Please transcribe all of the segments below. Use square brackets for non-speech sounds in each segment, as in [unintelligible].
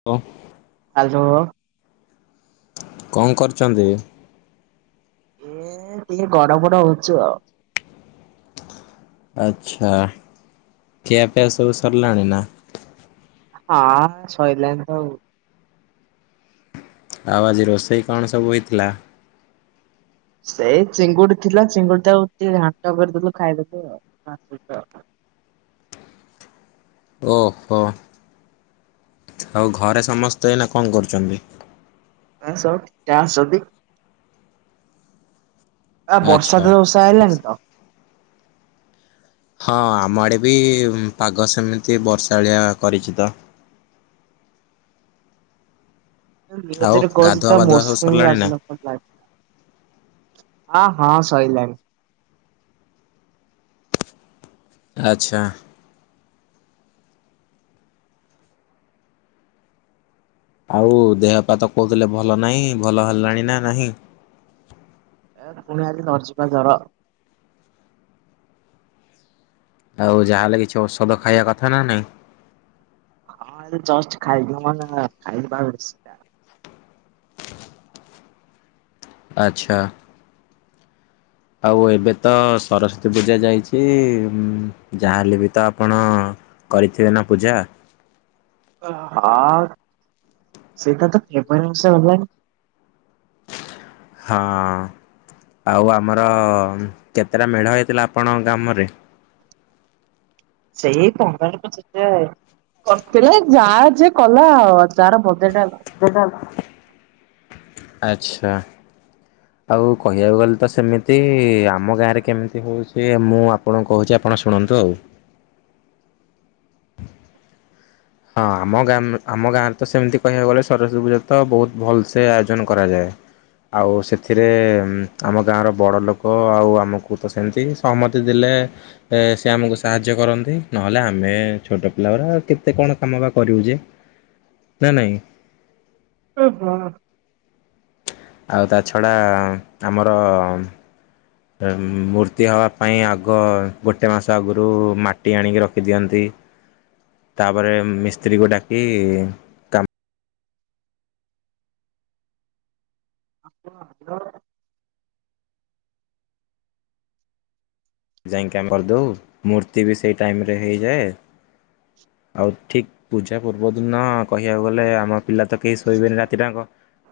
[inaudible] Hello. କଣ କରିଚନ୍ତି? ଏ ଟିକେ ଗଡ ପଡ ହୋଉଚୁ ଆଉ। ଆଚ୍ଛା ଖିଆପିଆ ସବୁ ସରିଲାଣି ନା? ହଁ ଏ ସଇଲାଣି ତ ଆଉ। ଆଉ ଆଜି ରୋଷେଇ କଣ ସବୁ ହେଇଥିଲା? ସେଇ ଚିଙ୍ଗୁଡି ଥିଲା, ଚିଙ୍ଗୁଡି ଟାକୁ ଟିକେ ଘାଣ୍ଟ କରିଦେଲୁ ଖାଇଦେଲୁ ଆଉ [unintelligible] ଓହୋ ଆଉ ଘରେ ସମସ୍ତେ ଏଇନା କଣ କରୁଚନ୍ତି? ଆଁ ସବୁ ଠିକ୍ ଠାକ୍ ଅଛନ୍ତି। ଆ ବର୍ଷା ଆଚ୍ଛା। ତ ଯୋରସେ ଆଇଲାଣି ତ। ହଁ ଆମ ଆଡେ ବି ପାଗ ସେମିତି ବର୍ଷାଳିଆ କରିଚି ତ। [unintelligible] ଆଉ ନିଉଜରେ କୋହୁଚି ଗାଧୁଆ ତ ପାଧୁଆ ସବୁ ମୌସୁମୀ ସରିଲାଣି ନା? ବାଦଲ। [unintelligible] ହଁ ହଁ ସଇଲାଣି। ଆଚ୍ଛା। ଆଉ ଦେହପା ତ କୋଉଥିଲେ ଭଲ ନାହିଁ ଭଲ ହେଲାଣି ନା ନାହିଁ! ଏ ଫୁଣି ଆଜି ଧରିଚି ପା ଜର। ଆଉ ଯାହାହେଲେ କିଛି ଔଷଧ ଖାଇବା କଥା ନା ନାଇଁ। ହଁ ଏଇ ଜଷ୍ଟ ଖାଇକି ମୁଁ ନା ଖାଇଲି ପା ମେଡିସିନ ଟା। ଆଚ୍ଛା। ଆଉ ଏବେ ତ ସରସ୍ଵତୀ ପୂଜା ଯାଇଚି ଯାହାହେଲେ ବି ତ ଆପଣ କରିଥିବେ ନା ପୂଜା? ହଁ ସେଇଟା ତ କେବେ ଏଣିକି ସ‌ଇଲାଣି। ହଁ। ଆଉ ଆମର କେତେଟା ମେଢ ହେଇଥିଲା ଆପଣଙ୍କ ଗାମରେ? ସେଇ ପନ୍ଦର ତ ସେତେ କରିଥିଲେ ଯାହା ଜିଏ କଲା ଆଉ ତାର [unintelligible] ସେଇଟା ହେଲା। ଆଚ୍ଛା। ଆଉ କହିବାକୁ ଗଲେ ତ ସେମିତି ଆମ ଗାଁରେ କେମିତି ହୋଉଚି। ମୁଁ ଆ ପଣଙ୍କୁ କୋହୁଚି ଆପଣ ଶୁଣନ୍ତୁ ଆଉ। ହଁ ଆମ ଗାଁମ୍ ଆମ ଗାଁରେ ତ ସେମିତି କହିବାକୁ ଗଲେ ସରସ୍ଵତୀ ପୂଜା ତ ବହୁତ ଭଲସେ ଆୟୋଜନ କରାଯାଏ। ଆଉ ସେଥିରେ ଆମ ଗାଁର ବଡ଼ ଲୋକ ଆଉ ଆମକୁ ତ ସେମିତି ସହମତି ଦେଲେ। ହେ ଆମକୁ ସାହାଯ୍ୟ କରନ୍ତି ନହେଲେ ଆମେ ଛୋଟ ପିଲାଗୁଡ଼ା କେ। ଏତେ କଣ କାମ ବା କରିବୁ ଯେ ନା ନାଇଁ। ଓହୋ। ଆଉ ତା ଛଡ଼ା ଆମର। ମୂର୍ତ୍ତି ହବା ପାଇଁ ଆଗ ଗୋଟେ ମାସ ଆଗରୁ ମାଟି ଆଣିକି ରଖିଦିଅନ୍ତି। ତାପରେ ମିସ୍ତ୍ରୀ କୁ ଡାକି। କାମ [unintelligible] ଯାଇକି ଆମେ କରିଦଉ ମୂର୍ତ୍ତି ବି ସେଇ ଟାଇମ୍ ରେ ହେଇଯାଏ ଆଉ ଠିକ୍। ପୂଜା ପୂର୍ବ ଦିନ କହିବାକୁ ଗଲେ ଆମ ପିଲା ତ କେହି ଶୋଇବେନି ରାତିଟା ଜାଙ।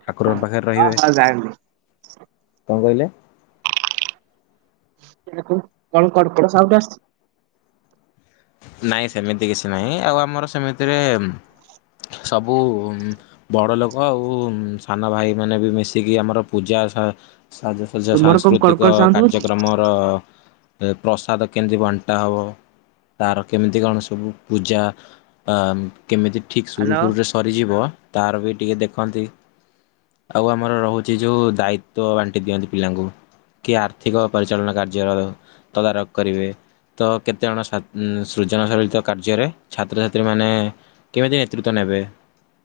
ଠାକୁରଙ୍କ ପାଖରେ ହଁ ରହିବେ ହଁ ଜାଣିଲି କଣ କହିଲେ। କଣ କଡ କଡ ସାଉଣ୍ଡ ଆସୁଛି। ନାଇଁ ସେମିତି କିଛି ନାହିଁ ଆଉ ଆମର ସେମିତିରେ ସବୁ ଉଁ ବଡ ଲୋକ ଆଉ ସାନ ଭାଇ ମାନେ ବି ମିଶିକି ଆମର ପୂଜା ଶ। ସାଜସଜ୍ଜା ତୁମର କଣ କଡକଡ ସାଂସ୍କୃତିକ ସାଉଣ୍ଡ ହଉଛି? କାର୍ଯ୍ୟକ୍ରମ‌। ର ଅ ପ୍ରସାଦ କେମିତି ବଣ୍ଟା ହେବ। ତାର କେମିତି କଣ ସବୁ ପୂଜା ଏମ୍ କେମିତି ଠିକ୍ ହ୍ୟାଲୋ ସୁରୁଖୁରୁରେ। ସରିଯିବ ତାର ବି ଟିକିଏ ଦେଖନ୍ତି। ଆଉ ଆମର ରହୁଛି ଯୋଉ ଦାୟିତ୍ଵ ବାଣ୍ଟି ଦିଅନ୍ତି ପିଲାଙ୍କୁ। କିଏ ଆର୍ଥିକ ପରିଚାଳନା କାର୍ଯ୍ୟରେ ତଦାରଖ କରିବେ ତ କେତେଜଣ। ସୃଜନଶଳିତ କାର୍ଯ୍ୟରେ ଛାତ୍ରଛାତ୍ରୀମାନେ କେମିତି ନେତୃତ୍ୱ ନେବେ।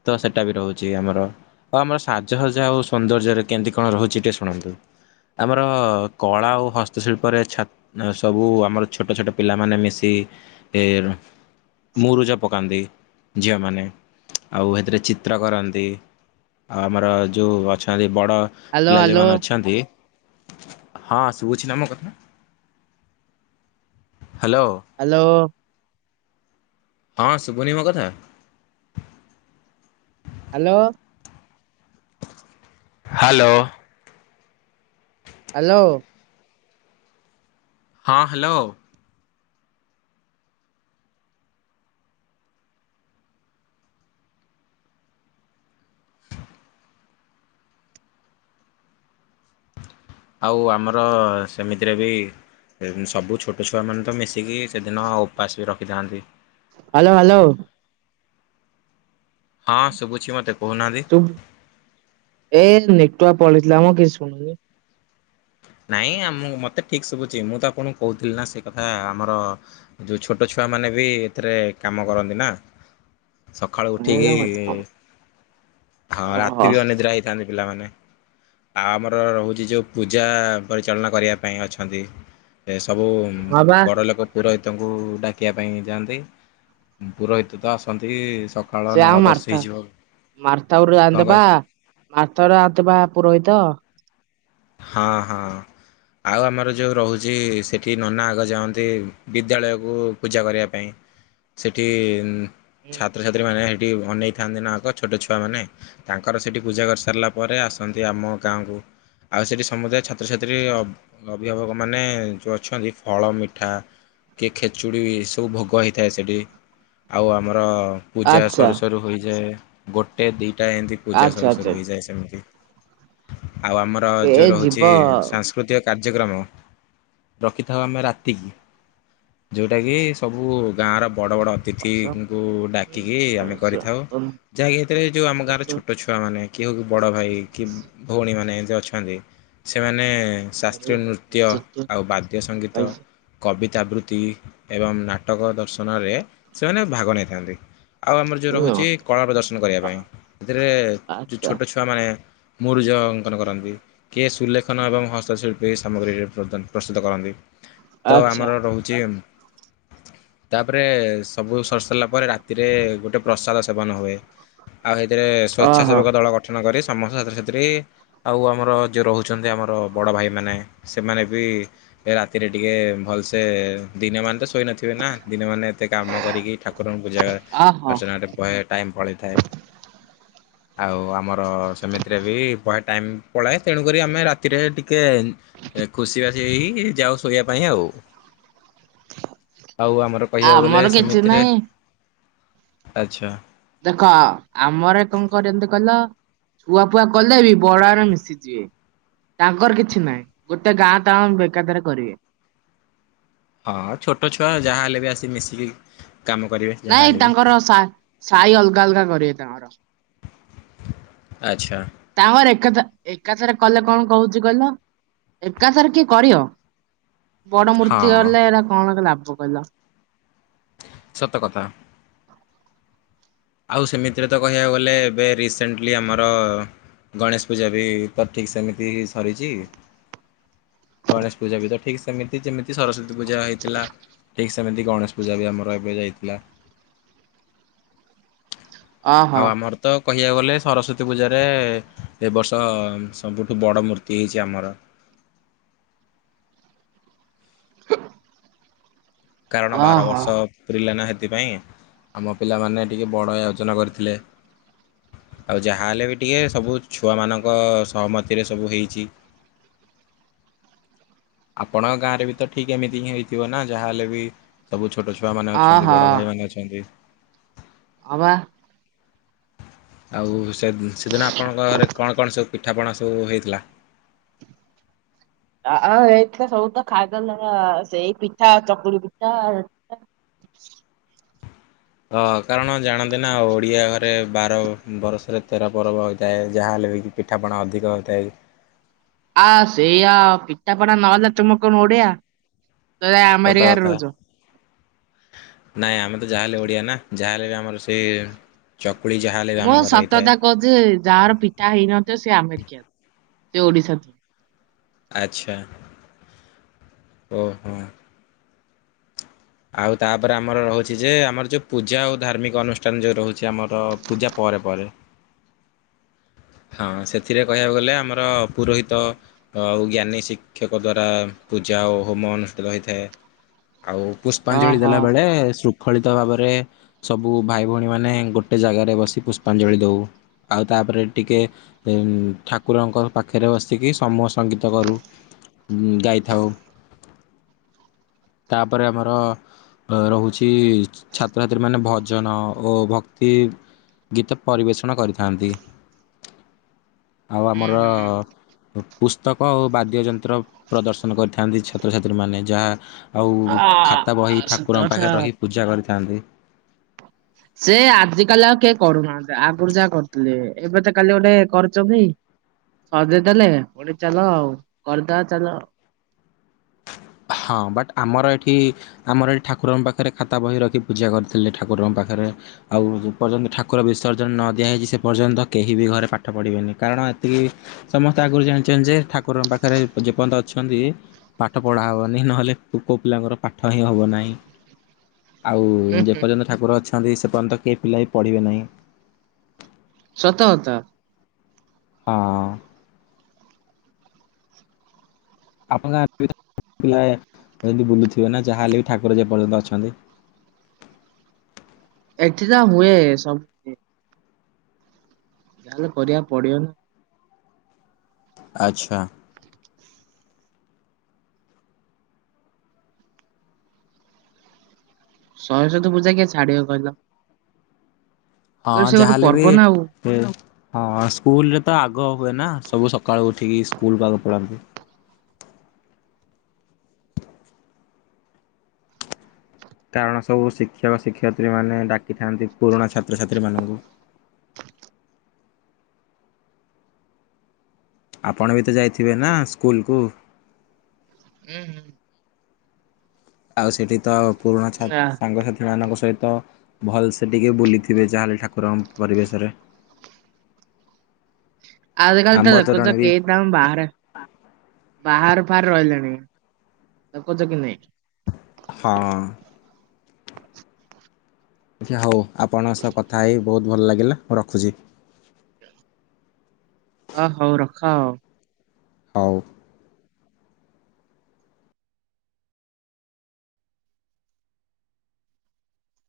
ତ ସେଟା ବି ରହୁଛି ଆମର। ଆଉ ଆମର ସାଜସଜ୍ଜା ଆଉ ସୌନ୍ଦର୍ଯ୍ୟରେ କେମିତି କଣ ରହୁଛି ଟିକେ ଶୁଣନ୍ତୁ। ଆମର କଳା ଓ ହସ୍ତଶିଳ୍ପରେ ଛା ସବୁ ଆମର ଛୋଟ ଛୋଟ ପିଲାମାନେ ମିଶି। ଟି ଏ। ମୁରୁଜ ପକାନ୍ତି ଝିଅମାନେ ଆଉ ସେଥିରେ ଚିତ୍ର କରନ୍ତି। ଆଉ ଆମର ଯୋଉ ଅଛନ୍ତି ବଡ ହ୍ୟାଲୋ ପିଲା ହ୍ୟାଲୋ ଯୋଉମାନେ ଅଛନ୍ତି। ହଁ ଶୁଭୁଛି ନା ମୋ କଥା ହ୍ୟାଲୋ। ହ୍ୟାଲୋ। ହଁ ସୁଭୁନି ମୋ କଥା। ହ୍ୟାଲୋ। ହ୍ୟାଲୋ। ହ୍ୟାଲୋ। ହଁ ହ୍ୟାଲୋ। ଆଉ ଆମର ସେମିତିରେ ବି। ସବୁ ଛୋଟ ଛୁଆମାନେ ତ ମିଶିକି ସେଦିନ ଉପାସ ବି ରଖିଥାନ୍ତି। Hello hello. ହଁ ଶୁଭୁଛି ମତେ। ଶୁଭୁ ଏ ନେଟୱର୍କ ପଳେଇଥିଲା ଆମ କିଛି ଶୁଣୁନି। ନାଇଁ ଆ ମତେ ଠିକ୍ ଶୁଭୁଛି ମୁଁ ତ ଆପଣଙ୍କୁ କହୁଥିଲି ନା ସେ କଥା ଆମର। ଯୋଉଁ ଛୋଟ ଛୁଆମାନେ ବି ଏଥିରେ କାମ କରନ୍ତି ନା। ସକାଳୁ ଓହୋ ଉଠିକି ହଁ ରାତି ବି ଅନିଦ୍ରା ହେଇ। ଥାନ୍ତି ପିଲାମାନେ ଆଉ ଆମର ରହୁଛି ଯୋଉ ପୂଜା। ପରିଚାଳନା କରିବା ପାଇଁ ଅଛନ୍ତି ସବୁ ହଁ ବା ବଡ଼ ଲୋକ। ପୁରୋହିତଙ୍କୁ ଡାକିବା ପାଇଁ ଯାଆନ୍ତି ପୁରୋହିତ ତ ଆସନ୍ତି। ସକାଳ ସେ ଆ ନଅ ଦଶ ମାରତା ହେଇଯିବ ମାରତାଉର କଣ କହ ରାନ୍ଦବା। ମାରତା ରୁ ଆନ୍ତି ବା ପୁରୋହିତ। ହଁ ହଁ। ଆଉ ଆମର ଯୋଉଁ ରହୁଛି ସେଠି ନନା ଆଗ ଯାଆନ୍ତି ବିଦ୍ୟାଳୟକୁ ପୂଜା କରିବା ପାଇଁ। ସେଠି ଛାତ୍ରଛାତ୍ରୀ ମାନେ ସେଠି ଅନେଇଥାନ୍ତି ଆଗ ଛୋଟ ଛୁଆମାନେ। ତାଙ୍କର ସେଠି ପୂଜା କରିସାରିଲା ପରେ ଆସନ୍ତି ଆମ ଗାଁକୁ। ଆଉ ସେଇଠି ସମୁଦାୟ ଛାତ୍ରଛାତ୍ରୀ ଅଭିଭାବକମାନେ ଯୋଉ ଅଛନ୍ତି ଫଳ ମିଠା କିଏ ଖେଚୁଡ଼ି ସବୁ ଭୋଗ ହେଇଥାଏ ସେଠି ଆଉ ଆମର ପୂଜା ଆଚ୍ଛା ସରୁ ସରୁ ହୋଇଯାଏ ଗୋଟେ ଦିଇଟା ଏମିତି ପୂଜା ଆଚ୍ଛା ସରୁ ଆଚ୍ଛା ସରୁ ହେଇଯାଏ ସେମିତି। ଆଉ ଆମର ଯୋଉ ଏ ଯିବ ରହୁଛି ସାସ୍ କୃତିକ କାର୍ଯ୍ୟକ୍ରମ ରଖିଥାଉ ଆମେ ରାତିକି। ଯୋଉଟା କି ସବୁ ଗାଁ ର ବଡ ବଡ ତିଥିଙ୍କୁ ଡାକିକି ଆମେ କରିଥାଉ ଯାହାକି ଏଥିରେ ଯୋଉ ଆମ ଗାଁର ଛୋଟ ଛୁଆମାନେ କି ହେଉ କି ବଡ଼ ଭାଇ କି ଭଉଣୀମାନେ ଏମିତି ଅଛନ୍ତି। ସେମାନେ ଆଚ୍ଛା ଶାସ୍ତ୍ରୀୟ ଆଚ୍ଛା ନୃତ୍ୟ ଆଉ ବାଦ୍ୟ ସଙ୍ଗୀତ କବିତାବୃତ୍ତି ଏବଂ ନାଟକ ଦର୍ଶନରେ ସେମାନେ ଭାଗ ନେଇଥାନ୍ତି। ଆଉ ଆମର ଯୋଉ ରହୁଛି କଳା ପ୍ରଦର୍ଶନ କରିବା ପାଇଁ ସେଥିରେ ଯୋଉ ଛୋଟ ଛୁଆମାନେ ମୁରୁଜ ଅଙ୍କନ କରନ୍ତି। କିଏ ସୁଲେଖନ ଏବଂ ହସ୍ତଶିଳ୍ପୀ ସାମଗ୍ରୀ ପ୍ରସ୍ତୁତ କରନ୍ତି। ତ ଆମର ରହୁଛି ତାପରେ ସବୁ ସରି ସାରିଲା ପରେ ରାତିରେ ଗୋଟେ ପ୍ରସାଦ ସେବନ ହୁଏ। ଆଉ ସେଇଥିରେ ଓହୋ। ସ୍ଵେ୍ଛା ଓହୋ ସେବକ ଦଳ ଗଠନ କରି ସମସ୍ତ ଛାତ୍ରଛାତ୍ରୀ ଆଉ ଆମର ଯିଏ ରହୁଛନ୍ତି ଆମର ବଡ଼ ଭାଇମାନେ ସେମାନେ ବି ରାତିରେ ଟିକେ ଭଲସେ ଦିନ ମାନେ ତ ଶୋଇ ନଥିବେ ନା ଦିନ ମାନେ ଏତେ କାମ କରିକି ଠାକୁର କୁରଙ୍କୁ ପୂଜା ଆହୋ ଅର୍ଚ୍ଚନାରେ ବହେ ଟାଇମ୍ ପଳେଇଥାଏ। ଆଉ ଆମର ସେମିତିରେ ବି ଭୟେ ଟାଇମ୍ ପଳାଏ। ତେଣୁ କରି ଆମେ ରାତିରେ ଟିକେ ଖୁସି ବାସି ହେଇ ଯାଉ ଶୋଇବା ପାଇଁ ଆଉ। ଆଉ ଆମର କହିବାକୁ ଗଲେ ଆମର କିଛି ସେମିତିରେ ନାହିଁ ଆଚ୍ଛା। ଦେଖ ଆମର କଣ କରନ୍ତି କହିଲ ପୁଆ ଫୁଆ କଲେ ବି ବଡରେ ମିଶିଯିବେ। ତାଙ୍କର କିଛି ନାହିଁ ଗୋଟେ ଗାଁ ତ ବେକାଦରେ କରିବେ। ହଁ ହଁ ଛୋଟ ଛୁଆ ଯାହା ହେଲେ ବି ଆସି ମିଶିକି କାମ କରିବେ। ନାଇଁ ଯାହାହେଲେ ବି। ତାଙ୍କର ସା ସାହି ଅଲଗା ଅଲଗା କରିବେ ତାଙ୍କର। ଆଚ୍ଛା। ତାଙ୍କର ଏକାଥ ଏକାଥାରେ କଲେ କଣ କହୁଛି କହିଲ ଏକାଥରେ କିଏ କରହ ବଡ ହଁ ମୂର୍ତ୍ତି ଗଲେ ଏଟା କଣ ଲାଭ କହିଲ। ସତକଥା। ଆଉ ସେମିତିରେ ତ କହିବାକୁ ଗଲେ ଏବେ ରିସେଣ୍ଟଲି ଆମର ଗଣେଶ ପୂଜା ବି ତ ଠିକ୍ ସେମିତି ସରିଛି। ଗଣେଶ ପୂଜା ବି ତ ଠିକ୍ ସେମିତି ଯେମିତି ସରସ୍ଵତୀ ପୂଜା ହେଇଥିଲା ଠିକ୍ ସେମିତି ଗଣେଶ ପୂଜା ବି ଆମର ଏବେ ଯାଇଥିଲା। ଓହୋ ଆଉ ଆମର ତ କହିବାକୁ ଗଲେ ସରସ୍ଵତୀ ପୂଜାରେ ଏବ ବର୍ଷ ସବୁଠୁ ବଡ଼ ମୂର୍ତ୍ତି ହେଇଛି ଆମର। କାରଣ ବାର ଓହୋ ବର୍ଷ ପୁରିଲା ନା ସେଥିପାଇଁ ଆମ ପିଲାମାନେ ଟିକିଏ ବଡ଼ ଆୟୋଜନ କରିଥିଲେ। ଆଉ ଯାହାହେଲେ ବି ଟିକେ ସବୁ ଛୁଆମାନଙ୍କ ସହମତିରେ ସବୁ ହେଇଛି। ଆପଣଙ୍କ ଗାଁ ରେ ବି ତ ଠିକ ଏମିତି ହିଁ ହେଇଥିବ ନା ଯାହାହେଲେ ବି ସବୁ ଛୋଟ ଛୁଆମାନେ ଅଛନ୍ତି ଓହୋ ବଡ଼ ଭାଇମାନେ ଅଛନ୍ତି। ହଁ ବା। ଆଉ ସେ ସେଦିନ ଆପଣଙ୍କ ଘରେ କଣ କଣ ସବୁ ପିଠାପଣା ସବୁ ହେଇଥିଲା? ଆ ଏଇଥିଲା ସବୁ ତ ଖାଇଦେଲା ସେଇ ପିଠା ଚକୁଳି ପିଠା ଅ କାରଣ ଜାଣନ୍ତି ନା ଓଡିଆଘରେ ରେ ବାର ବରସ ରେ ତେର ପର୍ବ ହୋଇଥାଏ ଯାହାହେଲେ ବି କି ପିଠାପଣା ଅଧିକ ହୋଇଥାଏ। ଆ ସେଇଆ ପିଠାପଣା ନହେଲେ ତୁମେ କଣ ଓଡ଼ିଆ। ସତ କଥା। ନାଇଁ ଆମେ ତ ଯାହାହେଲେ ଓଡ଼ିଆ ନା, ଯାହାହେଲେ ବି ଆମର ସେଇ ଚକୁଳି ଯାହା ମୁଁ ସତକଥା କହୁଛି, ଯାହାର ପିଠା ହେଇନଥିବ ସେ ଆମେରିକାନ, ସେ ଓଡିଶା ନୁହଁ। ଆଚ୍ଛା। ଓହୋ। ଆଉ ତାପରେ ଆମର ରହୁଛି ଯେ, ଆମର ଯୋଉ ପୂଜା ଆଉ ଧାର୍ମିକ ଅନୁଷ୍ଠାନ ଯୋଉ ରହୁଛି ଆମର ପୂଜା ପରେ ପରେ ହଁ ସେଥିରେ କହିଆକୁ ଗଲେ ଆମର ପୁରୋହିତ ଆଉ ଜ୍ଞାନୀ ଶିକ୍ଷକ ଦ୍ଵାରା ପୂଜା ଓ ହୋମ ଅନୁଷ୍ଠିତ ହୋଇଥାଏ। ଆଉ ପୁଷ୍ପାଞ୍ଜଳି ଓହୋ ଦେଲାବେଳେ ଶୃ ଙ୍ଖଳିତ ଭାବରେ, ସବୁ ଭାଇ ଭଉଣୀମାନେ ଗୋଟେ ଜାଗାରେ ବସି ପୁଷ୍ପାଞ୍ଜଳି ଦଉ ଆଉ ତାପରେ ଟିକେ ଉମ୍ ଠାକୁରଙ୍କ ପାଖରେ ବସିକି ସମୂହ ସଙ୍ଗୀତ କରୁ ଉମ୍ ଯାଇଥାଉ, ତାପରେ ଆମର ରହୁଛି ଛାତ୍ରଛାତ୍ରୀମାନେ ଭଜନ ଓ ଭକ୍ତି ଗୀତ ପରିବେଷଣ କରିଥାନ୍ତି। ଆଉ ହୁଁ ଆମର ହୁଁ ପୁସ୍ତକ ଆଉ ବାଦ୍ୟ ଯନ୍ ନ୍ତ୍ର ପ୍ରଦର୍ଶନ କରିଥାନ୍ତି ଛାତ୍ରଛାତ୍ରୀମାନେ, ଯାହା ଆଉ ଆ ଖାତା ବହି ଠାକୁରଙ୍କ ସତକଥା। ପାଖରେ ରହି ପୂଜା କରିଥାନ୍ତି ସେ ଆଜିକାଲି ଆଉ କିଏ କରୁନାହାଁନ୍ତି, ଆଗୁରୁ ଯାହା କରୁଥିଲେ। ଏବେ ତ କାଲି ଗୋଟେ କରିଛନ୍ତି ସଜେଇଦେଲେ ପୁଡି ଚାଲ ଆଉ। କରିଦବା ଚାଲ ଆଉ। ହଁ, ବଟ୍ ଆମର ଏଠି ଆମର ଏଠି ଠାକୁରଙ୍କ ପାଖରେ ଖାତା ବହି ରଖି ପୂଜା କରିଥିଲେ ଠାକୁରଙ୍କ ପାଖରେ ଆଉ ଯେ ପର୍ଯ୍ୟନ୍ତ ଠାକୁର ବିସର୍ଜନ ନ ଦିଆହେଇଛି, ସେ ପର୍ଯ୍ୟନ୍ତ କେହି ବି ଘରେ ପାଠ ପଢ଼ିବେନି। କାରଣ ଏତିକି ସମସ୍ତେ ଆଗରୁ ଜାଣିଛନ୍ତି ଯେ, ଠାକୁରଙ୍କ ପାଖରେ ଯେପର୍ଯ୍ୟନ୍ତ ଅଛନ୍ତି ପାଠ ପଢା ହବ ନହେଲେ ପୁଅପିଲାଙ୍କର ପାଠ ହିଁ ହବ ନାହିଁ। ଆଉ ଉଁ ହୁଁ ଯେପର୍ଯ୍ୟନ୍ତ ଠାକୁର ଅଛନ୍ତି ସେପର୍ଯ୍ୟନ୍ତ କେହି ପିଲା ବି ପଢ଼ିବେ ନାହିଁ। ସତକଥା। ହଁ। ଆପଣ ଗାଁରେ ପିଲା [unintelligible] ଏମିତି ବୁଲୁଥିବେ ନା, ଯାହାହଲେ ବି ଠାକୁର ଯେପର୍ଯ୍ୟନ୍ତ ଅଛନ୍ତି। ଏଠି ତ ହୁଏ ସବୁ ଯାହେଲେ କରିବାକୁ ପଡିବନି। ଆଚ୍ଛା। ସରସ୍ଵତୀ ପୂଜା କିଏ ଛାଡିବ କହିଲ? ହଁ କହିଲ ସେ ଗୋଟେ ଯାହାହେଲେ ବି ପର୍ବ ନା ଆଉ। ସେ, ହଁ ସ୍କୁଲରେ ତ ଆଗ ହୁଏ ନା, ସବୁ ସକାଳୁ ଉଠିକି ସ୍କୁଲକୁ ଆଗ ପଳାନ୍ତି। କାରଣ ସବୁ ଶିକ୍ଷକ ଶିକ୍ଷୟତ୍ରୀମାନେ ଡାକିଥାନ୍ତି ପୁରୁଣା ଛାତ୍ରଛାତ୍ରୀମାନୁଙ୍କୁ। ଆପଣ ବି ତ ଯାଇଥିବେ ନା ସ୍କୁଲକୁ? ହୁଁ ହୁଁ। ଆଉ ସେଠି ତ ପୁରୁଣା ଛା ନା ସାଙ୍ଗସାଥି ସେମାନଙ୍କ ସହିତ ଭଲସେ ଟିକେ ବୁଲିଥିବେ, ଯାହାହେଲେ ଠାକୁରଙ୍କ ପରିବେଶରେ। [inaudible] ଆଜି କାଲି ତ ଆମ୍ବ ଦେଖୁଛ ତୋରଣୀ ବି କେହି ବାହାରେ, ବାହାର ଫାହାର ରହିଲେଣି। ଦେଖୁଛ କି ନାହିଁ? ହଁ ଅଁ। ଆଚ୍ଛା ହଉ, ଆପଣଙ୍କ ସହ କଥା ହେଇ ବହୁତ ଭଲ ଲାଗିଲା, ମୁଁ ରଖୁଛି। ଓ ହଉ ରଖ ଆଉ। ହଉ।